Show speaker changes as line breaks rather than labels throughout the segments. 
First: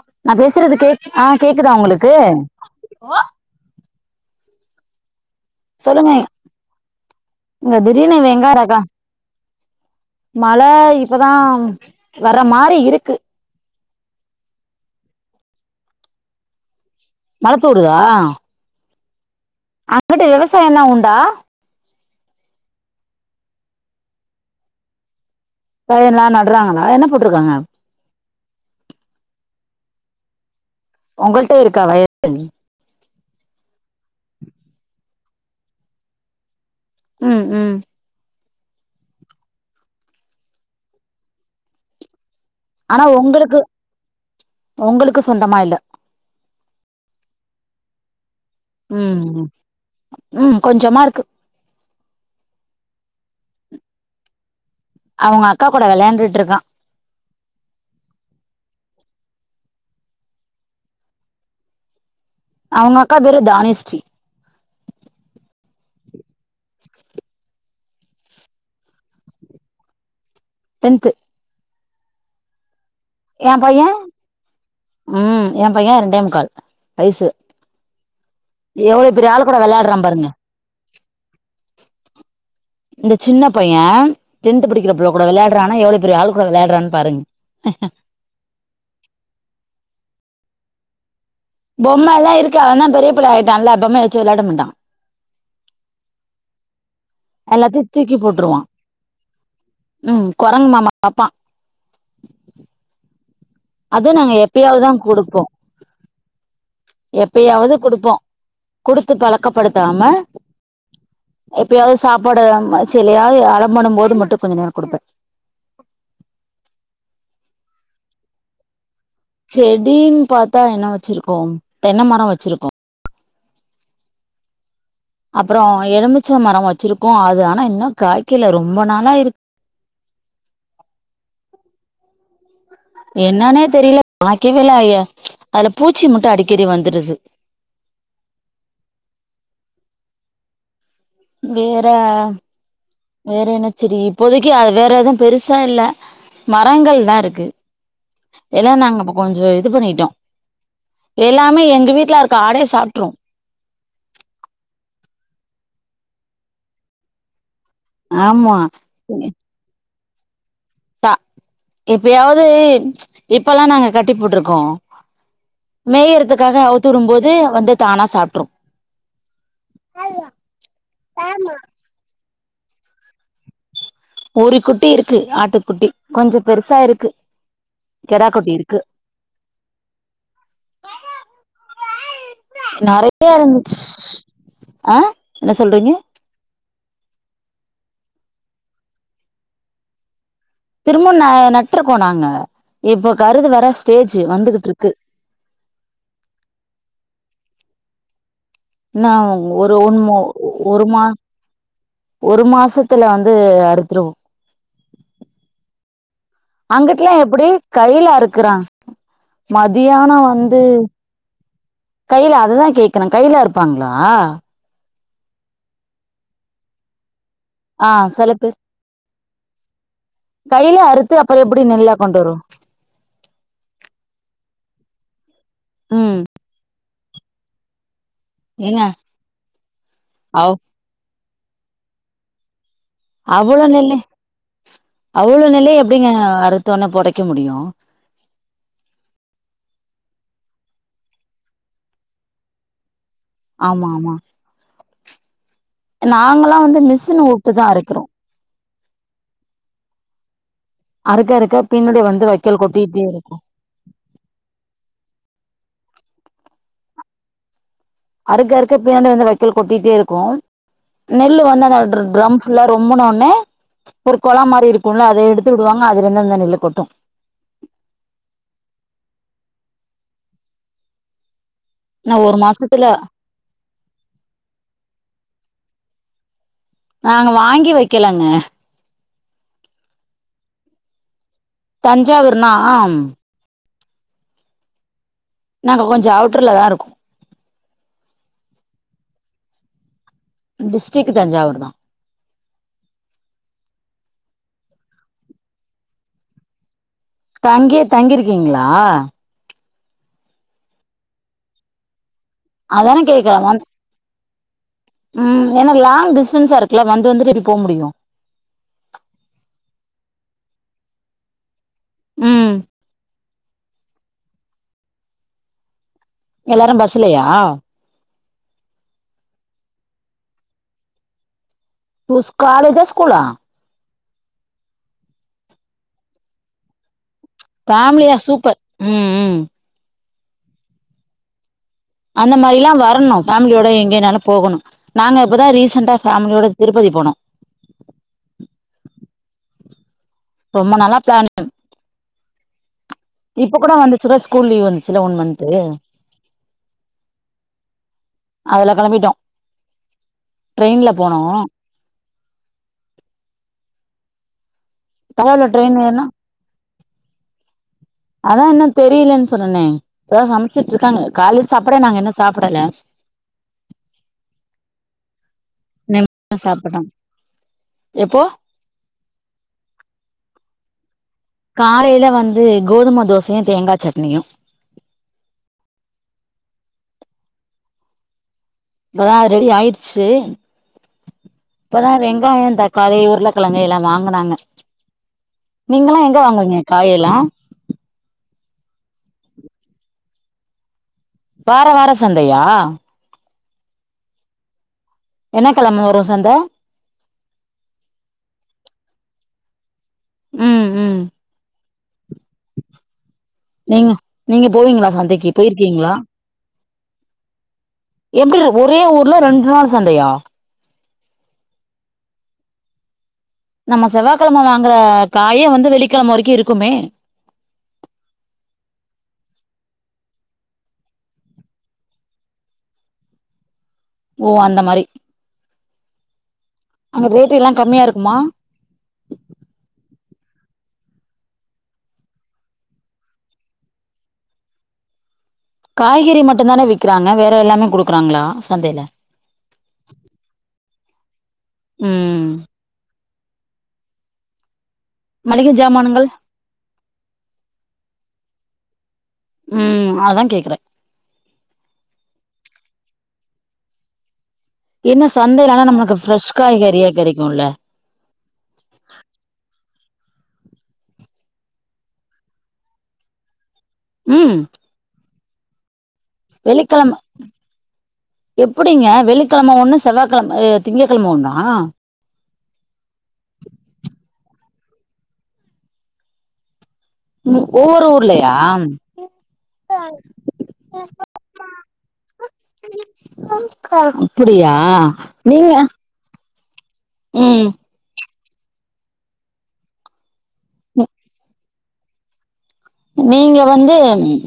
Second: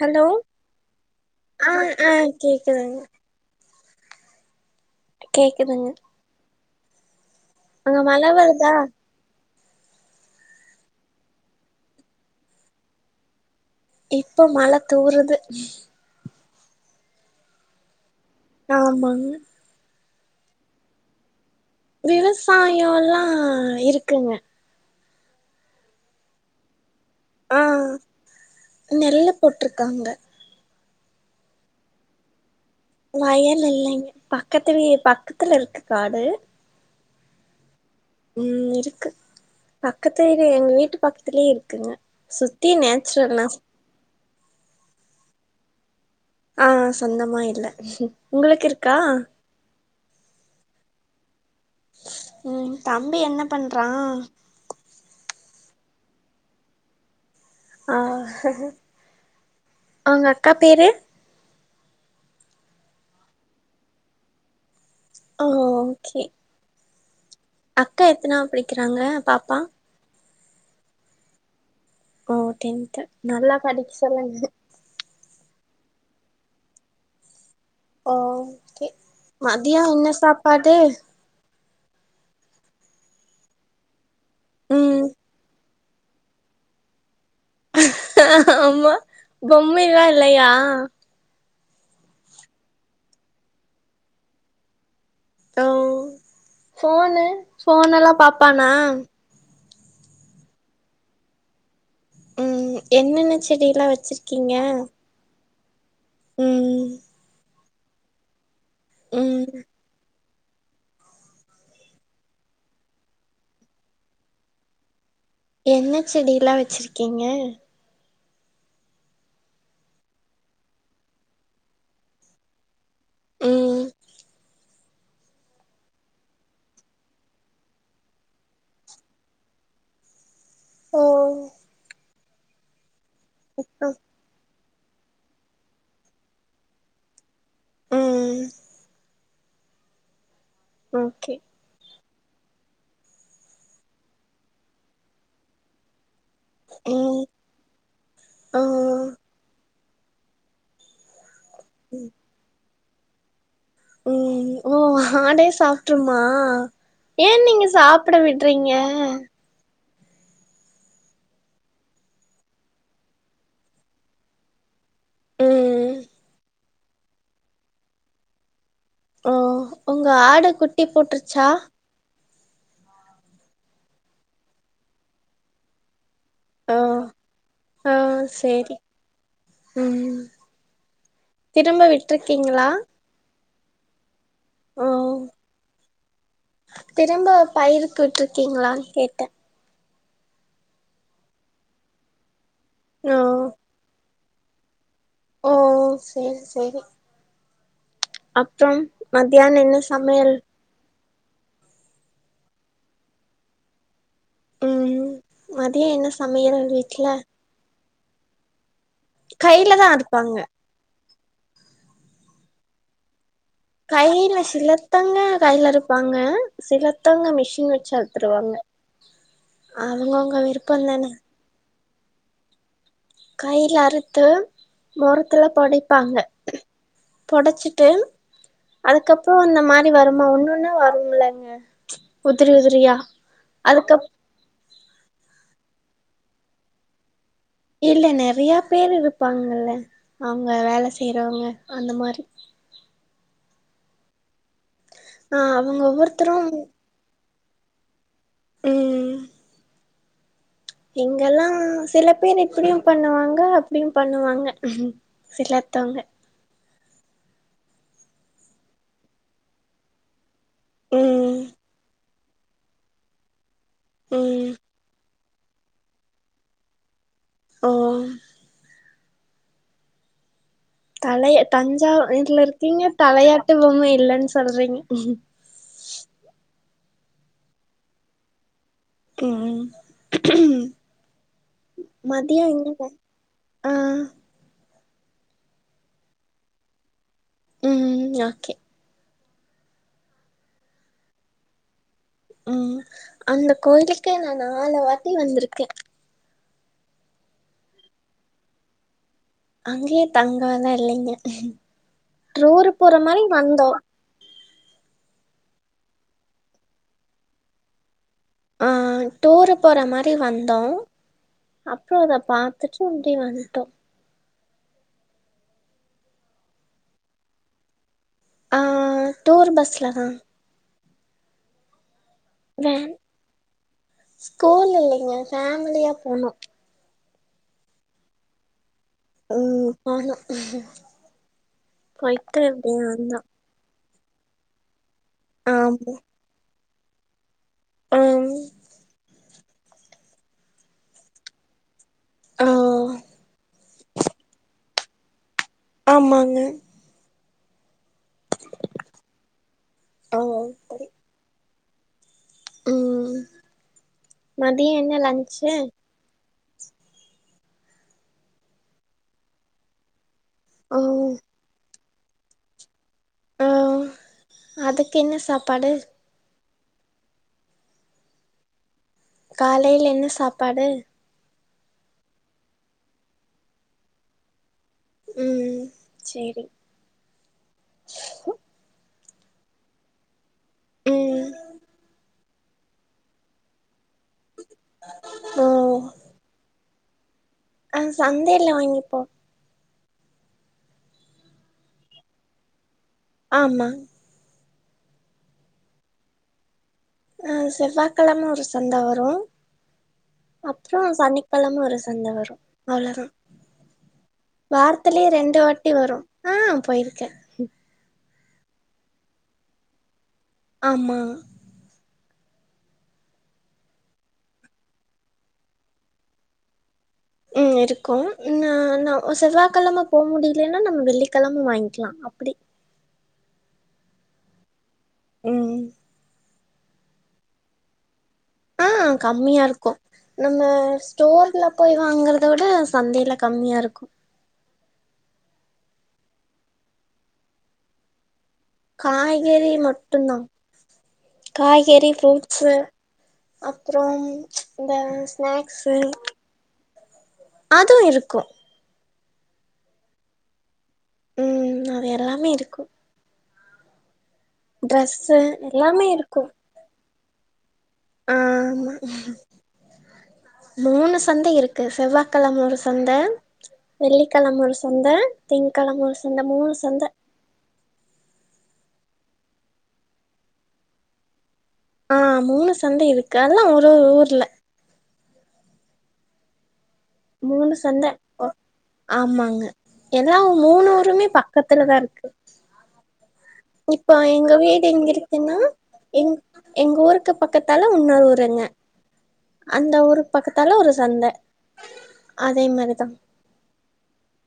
Hello
நா பேசுறது கே ஆ கேக்குதா
ஆ
உங்களுக்கு
கேக்குதுங்க கேக்குதுங்க
சொல்லுங்க இங்க
அங்க
திடீர்னு
மழ வருதா
வெங்காரகா மழ இப்பதா வர மாரி இருக்கு
இப்போ மழ தூருது
மழ தூருதா
ஆமாங்க
அங்கிட்டு விவசாயெல்லா உண்டா
விவசாயோ எல்லா இருக்குங்க
பயின்லா நட்றாங்களா என்ன போட்டுருக்காங்க
ஆ நெல்லு போட்டுருக்காங்க
உங்கள்ட்ட இருக்கா வயலு
வயல் இல்லைங்க பக்கத்து வீ பக்கத்துல இருக்கு காடு
ம் ம்
ம் இருக்கு பக்கத்து வீடு எங்க வீட்டு பக்கத்லியே இருக்குங்க சு
ஆனா உங்களுக்கு உங்களுக்கு சொந்தமா இல்ல
ஆ சொந்தமா இல்ல உங்களுக்கு இரு
ம் ம் ம் கொஞ்சமா இருக்கு
ம் தம்பி என்ன பண்றா
அவங்க அக்கா கூட வெள்யாண்டுட்ருக்கா
ஆ அவுங்க அக்கா பேரு
அவுங்க அக்கா பேரு தானியஸ்ரீ
ஓ ஓகே அக்கா எத்தனாவத் படிக்கிறாங்க பாப்பா
டென்த்து
ஓ டென்த்து
எ
நல்லா
பைய
படிக்க சொல்லுங்க
ம் எ பைய ரெண்டே முக்கால் வயசு
ஓகே
எவ்வளவு பெரிய ஆள் கூட
மதியோ
விளையாடுறான்
என்ன
பாருங்க
சாப்பாடு
இந்த சின்ன பைய டென்த்து படிக்கிற
ம்
புள்ள கூட விளையாடுறானா எவ்ளோ பெரிய ஆள் கூட விளையாட்றான் பாருங்க
ஆமா பொம்மை எல்லா இல்லையா
பொம்ம எல்லா இருக்க ஆனா பெரிய பிள்ள ஆயிட்டா இல்ல பொம்ம வெச்சி விளாட மாட்டா
ஓ ஃபோனு
எல்லாத்தையும்
ஃபோனெல்லா
தூக்கி போட்டுருவான்
பாப்பானா
ம் கொரங்கு மாமா பாப்பா
ம் என்னென்ன செடில்லா
அது நாங்க
வச்சிருக்கீங்க
எப்பயாவ்தா குடுப்போ
ம்
எப்பயாவது குடுப்போ குடுத்து
ம்
பழக்கப்படுத்தாம எப்பயாவது சாப்பாடு அம் செலயாது அடம் பண்ணம் போது மட்டு கொஞ்ச நேரோ குடுப்பே.
என்ன செடி எல்லா வெச்சிருக்கீங்க?
செடின் பாத்தா என்ன வெச்சிருக்கோம் தென்ன மரோ வெச்சிருக்கோ.
ம்.
அப்புறோ எலுமிச்ச மரோ வச்சிருக்கோ அது ஆனா இன்னு காய்க்கல ரொம்ப நாளா இரு
ஓ.
என்னானே தெரில. வாக்ய வேல ஆயே அதுல பூச்சி மட்டு அடிக்கடி வந்துருது.
ம். ஓகே.
வேற வேற என்ன சேடி இப்போதைக்கி அது வேற எதும் பெருசா இல்ல. மரங்கள்லா
ம்
இருக்கு. எல்லா
ஓ
நாங்க இப்ப கொஞ்சோ இது பண்ணிட்டோ. எல்லாமே எங்க வீட்ல இருக்க ஆடே சாப்ட்ரு.
ம் ஓ ஆடே சாப்ட்ருமா? ஏ நீங்க சா ப்ட
ஆமா
விட்றீங்க?
த இப்பயாவ்து இப்பல்லா நாங்க கட்டி போட்ருக்கோ.
ம்
மேயறதுக்காக அவுத்து உடும் போது வந்து தானா சாப்ட்ரு.
ஓ உங்க ஆடு குட்டி போட்ருச்சா?
ஒரு குட்டி இருக்கு ஆட்டுக்குட்டி கொஞ்சப்
ஓ
பெருசா இருக்கு.
ஆ
கெடாக்குட்டி
சேரி
இருக்கு.
ம் திரும்ப விட்ருக்கிங்களா?
[unintelligible] ஆ என்ன சொல்றிங்க?
திரும்ப பயிருக்கு விட்ருக்கிங்ளான் கேட்டே.
திரும்பவு ந நட்ருக்கோ நாங்க இப்போ
ஓ
கருது வர ஸ்டேஜு வந்துகிட்ருக்கு.
ஓ சேரி சேரி. அப்றம்
இன்னாவுங்
மத்தியான
ஒரு
என்ன
ஒன்மோ
சமையல்
ஒ ஒரு மா ஒரு மாசத்துல வந்து அறுத்துருவோ.
ம் மதியோ என்னஸ்
அங்குட்லா எப்பிடி கைல அறுக்குறா
கைல தா
மதியானோ
அறுப்பாங்க
வந்து கைல அதுதா கேக்குறே கைல அறு
கைல சிலத்தங்க கைல அறுப்பாங்க சிலத்தவங்க மிஷ் ன்
ஆ
வெச்சு
செல
அறுத்துருவாங்க.
பேர்
அவுங்கவுங்க விருப்பந் தான.
அதெப்பிடி நெல்லா கொண்டு வரு?
கைல அறுத்து மொரத்துல பொடைப்பாங்க
ம்
பொடச்சிட்டு
ஏங்க
அதுக்கப்புறோ அந்த மாரி வருமா
அவ்
ஒன்னுன்னா வரும்லங்க உதிரி உதிரியா?
அவ்ளோ நெல்ல
அதுக்கப்
அவ்ளோ நெல்லையு எப்பிடிங்க அறுத்தொன்னே பொடைக்க முடியு?
இல்ல நெறையா பேரு இருப்பாங்கள்ல அவுங்க வேல செய்றவங்க அந்த மாரி.
ஆமா ஆமா.
ஆ அவுங்கவ்
நாங்கல்லா வந்து மிஷின உட்டு தா அரைக்கிறோ.
ம்.
அறுக்க
இங்கெல்லா
அறுக்க பின்னாடி
சில
வந்து
பேர்
வைக்கோல்
இப்பிடியும்
கொட்டிட்டே
பண்ணுவாங்க அ ப்பிடியும் பண்ணுவாங்க சிலத்தவங்க.
அறுக்க அறுக்க பின்னாடி வந்து வக்கோல் கொட்டிட்டே இருக்கும்
ம்
நெல்லு வந்து அந்த ட்ர ட்ரம்ஸ் ஃபுல்லா ரொம்புனோட்னே ஒரு கொழா
ம்
மாரி இருக்கும்ல அத எடுத்து விடுவாங்க அதுல இருந்து அந்த நெல்லு கொட்டும்
ஆ தல
நா ஒரு
தஞ்சாவூர்ர்ல
மாசத்துல
இருக்கீங்க தலையாட்டு பொம்மை இல்லைன்னு சொல்றீங்
நாங்க வாங்கி வைக்கலங்க
ம் மதியா
தஞ்சாவூர்னா
இங்க ஆஹ
நாங்க கொஞ்சோ அவுட்டர்ல தான் இருக்கோம்
உம் ஓகே
டிஸ்டிக் தஞ்சாவூர் தான்
உம் அந்த கோயிலுக்கே நான் நாலு வாட்டி வந்திருக்க
தங்கியே தங்கிருக்கீங்களா
அங்கேயே தங்கலா இல்லேங்க ரூருக் போற
அதான
மாரி
கேக்குற வந்
வந்தோம்
ம் ஏன்னா லாங் டிஸ்டன்ஸா இருக்குல்ல வந்து வந்துட்டு எப்டி போக முடியும்
ஆ டூரு போற மாரி வந்தோம் அப்ரோ அதப்
ம்
பாத்துட்டு ஆப்டி வந் டோ
எல்லாரு பஸ்லையா
ஆ டூர் பஸ்ல தா
ஓஸ்காலஜா,
வேன்
ஸ்கூலா?
ஸ்கூல் இல்லைங்க ஃபேமிலியா போனோ
பேமிலியா சூப்பர் ம் ம்
உம் ஆஹா
அந்த மாரிலாம்
வந்தோ
வரணும் ஃபேமிலியோட எங்கனாலும் போகணும் நாங்க இப்பதான்
ஆமா
ரீசெண்டா ஃபேமிலியோட திருப்பதி போனோ
ஆம்
ரொம்ப நாலா பிளானு
ஆ
இப்ப கூட வந்துச்சுல ஸ்கூல் லீவ் வந்துச்சுல ஒன் மன்து
ஆமாங்க
அதுல கிளம்பிட்டோ
ஆ ஓ
ட்ரெயின்ல போனோ
ம் மதிய என்ன
பரவால்ல
லன்சு
ட்ரெயின் ஏறுனா அதான் இன்னும் தெரியலன் சொன்னனே இப்பதா சமைச்சிட்டுருக்காங்க
ம்
கால சாப்படே நாங்க இன்னு சாப்டல
அதுக்கென்ன சாப்பாடு
சாப்பிட்டாம் எப்போ
காலையில என்ன சாப்பாடு
காலையில வந்து கோதும தோசையும் தேங்கா சட்னியும்
உம் செரி
இப்பதான் ரெடி ஆயிடுச்சு
ம்
இப்பதான்ங் ங்காயம் தக்காளி உருளைக்கிழங்கு எல்லாம் வாங்குனாங்க
ஓ
நீங்கல்லாம் எங்க வாங்குவீங்க காயெல்லாம்
ஆ சந்தையில வாங்கிப்போ
வார வார சந்தையா
ஆமா
என்ன கிழம வரும் சந்த
ஆ செவ்வாகெழம ஒரு சந்த வரு
ம்
அப்றோ
ம்
சனிக்கெழம ஒரு சந்த வரு அவ்ளோதா
நீங்க நீங்க போவீங்களா
வாரத்திலே
சந்தைக்கு
ரெண்டு வாட்டி
போயிருக்கீங்களா
வரு ஆ போயிருக்கே
எப்டி இது ஒரே ஊர்ல ரெண்டு நாள் சந்தையா
ஆமா
நம்ம செவ்வாகெழம வாங்குற காயே வந்து வெள்ளிக்கெழம வரைக்கு இருக்குமே
ம் இருக்கும் நா நா ஒ செவ்வாகெழம போ முடிலனா நம்ம வெள்ளிக்கெழம வாங்கிக்கலா அப்டி
ஓ அந்த மாரி
ம்
அங்க ரேட்டு எல்லா கம்மியா இருக்குமா
ஆ கம்மியா இருக்கு நம்ம ஸ்டோர்ல போய் வாங்கறத விட சந்தேல கம்மியா இருக்கு
காய்கறி மட்டு தான விக்கிறாங்க வேற எல்லாமே குடுக்குறாங்களா சந்தே
காய்கெறி மட்டுதா காய்கெறி ஃப்ரூட்
ம்
ஸு அப்றோம் இந்த
மளிகை
ஸ்நாக்ஸு
ஜாமானுங்கள்
அதும் இருக்கு
ம் அதா கேக்குறே
ம் அவே எல்லாமே இருக்கு
என்ன
ட்ரெஸ்ஸு
சந்தே நாலா
எல்லாமே
நமக்கு
இருக்கு
ஃப்ரெஷ் காய்கெறியா கெடைக்குல
ம மூணு சந்தை இருக்கு செவ்வாகெழம ஒரு சந்த
ம்
வெள்ளிக்கெழம ஒரு சந்த திங்க்கெழம ஒரு சந்தம்
வெள்ளிக்கெழம எப்டிங்க வெள்ளிக்கெழம ஒண்ணு செவ்வாகெழம ஏ திங்ககெழம ஒண்ணா
ஆ மூணு சந்தை இருக்கு அதெல்லா ஒரு ஊர்ல மூணு சந்த
ஒவ்வொரு ஊர்லயா
ஆமாங்க எனாவு மூணுருமே பக்கத்துல தா இருக்கு இப்போ எங்க
அப்டியா
வீடு எங்க இருக்குன்னா
நீங்க
எங் எங்க ஊருக்கு
ம்
பக்கத்தால உங்க ஊருங்க அந்த ஊரு பக்கத்தால ஒரு சந்த அதே மாரிதா
நீங்க வந்து ம்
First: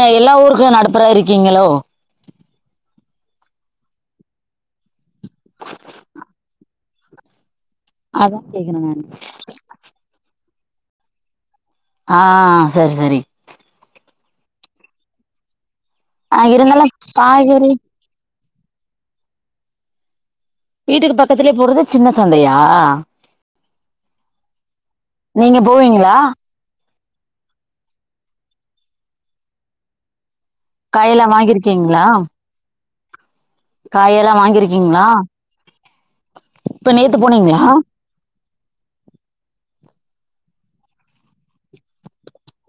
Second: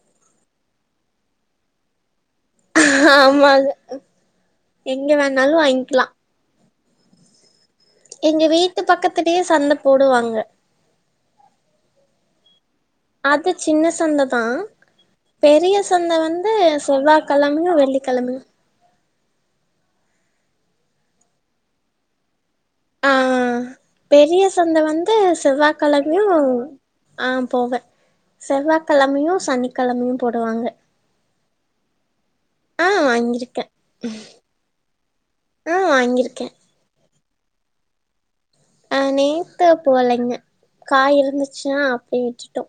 அ எல்லா ஊருக்கு நடுப்புற இருக்கீங்களோ
ஆமாங்க எங்க வேணாலு வாங்கிலா
அதா
எங்க
கேக்குறே
வீட்டு
நானு
பக்கத்துலே சந்த போடுவாங்க
ஆ செரி செரி
அது சின்ன சந்த தா பெரிய சந்த
ஆ
வந்து
இருந்தாலு காய்கறி
செவ்வாகெழமயு வெள்ளி கெழமயு
வீட்டுக்கு பக்கத்திலேயே போடுறது சின்ன சந்தையா
ஆ பெரிய சந்த வந்து
நீங்க
செவ்வா
போவீங்களா
கெழமயூ ஆ போவே செவ்வாகெழமயு சனிக்கெழமயு போடுவாங்க
காய்யெல்லா வாங்கியிருக்கீங்களா
ஆ வாங்கியிருக்கே
காயெல்லா வாங்கிருக்கீங்களா
ஆ வாங்கியிருக்கே
இப்ப நேத்து போனீங்களா
அ நேத்த போலேங்க காய் இருந்துச்சுனா அப்டியே விட்டுட்டோ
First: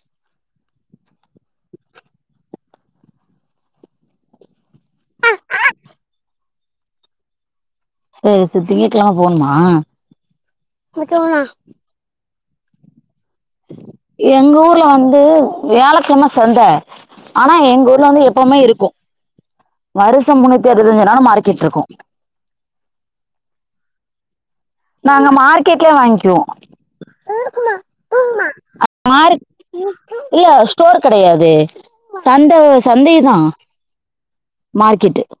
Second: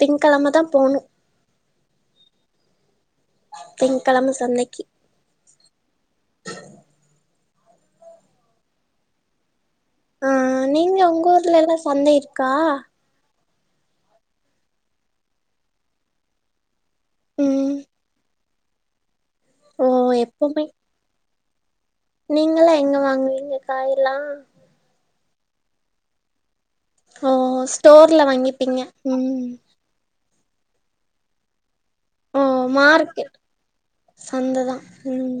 திங்கெழம தா போணு திங்கெழம சந்தைக்கி
செரி செரி திங்ககெழம போணுமா
ஆ நீங்க உங்க ஊர்ல எல்லா சந்தை இருக்கா
எங்க ஊர்ல வந்து வியாழக்கிழம சந்த ஆனா
ம்
எங் ஊர்ல வந்து எப் ப்போமே இருக்கு
ஓ
வருஷ முண்ணுத்தி அறுவத்தி அஞ்சு நாளு மார்க்கெட் இருக்கு
நீங்கல்லா எங்க வாங்குவீங்க காய் எல்லா
நாங்க மார்க்கெட்லய வாங்கிவோ
ஓ ஸ்டோர்ல வாங்கிப்பீங்க
மார்க்
ம்
இல்ல ஸ்டோர் கெடையாது சந்த சந்தை தா
சந்ததா ம்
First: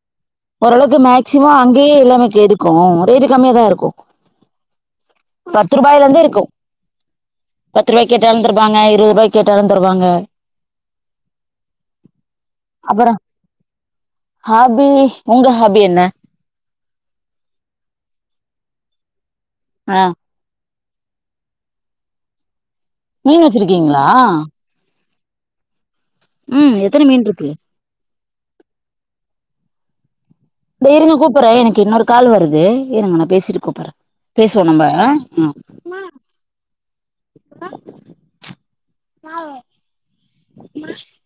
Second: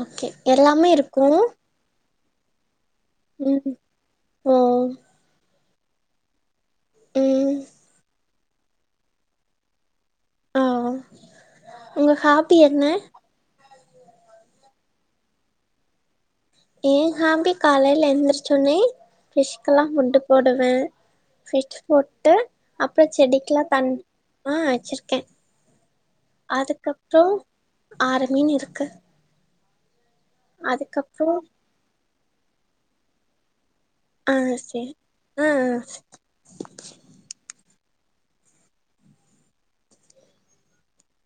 ஓகே எல்லாமே இருக்கு
கே எல்லாமே கிருக்கு ரேட்டு கம்மியா தா
ம்
இருக்கு
ஓ
பத்து ரூபாயல இருந்து இருக்கு
ம்
பத்து ரூபாய்க் கேட்டாலு தருவாங்க இருபது ரூபாய்க் கேட்டாலு தருவாங்க
ஆ ஒ உங்க ஹாபி என்ன
அப்புறம் ஹாபி ஒங்க ஹாபி என்ன
எ ஹாபி காலைல எந்திரச்ச ஒட்னே
ஆ,
[unintelligible] போடுவே ஃபிட்ச் போட்டு அப்புற
மீன்
செடிக்கெல்லா தன்
வச்சிருக்கீங்களா
ஆ வச்சிருக்கே
ம் எத்தனை மீன்
அதுக்கப்புற
இருக்கு
அர மீன் இருக்கு
இந்த இருங்க
அதுக்கப்றோ
கூப்பிடறே எனக்கு இன்னொரு கால் வருது இருங்க நான் பேசிட்டு கூப்பிட்றே
ஆ
பேசுவோ நம்ப
சேரி
அ
ஆ ஆ
ம் [inaudible]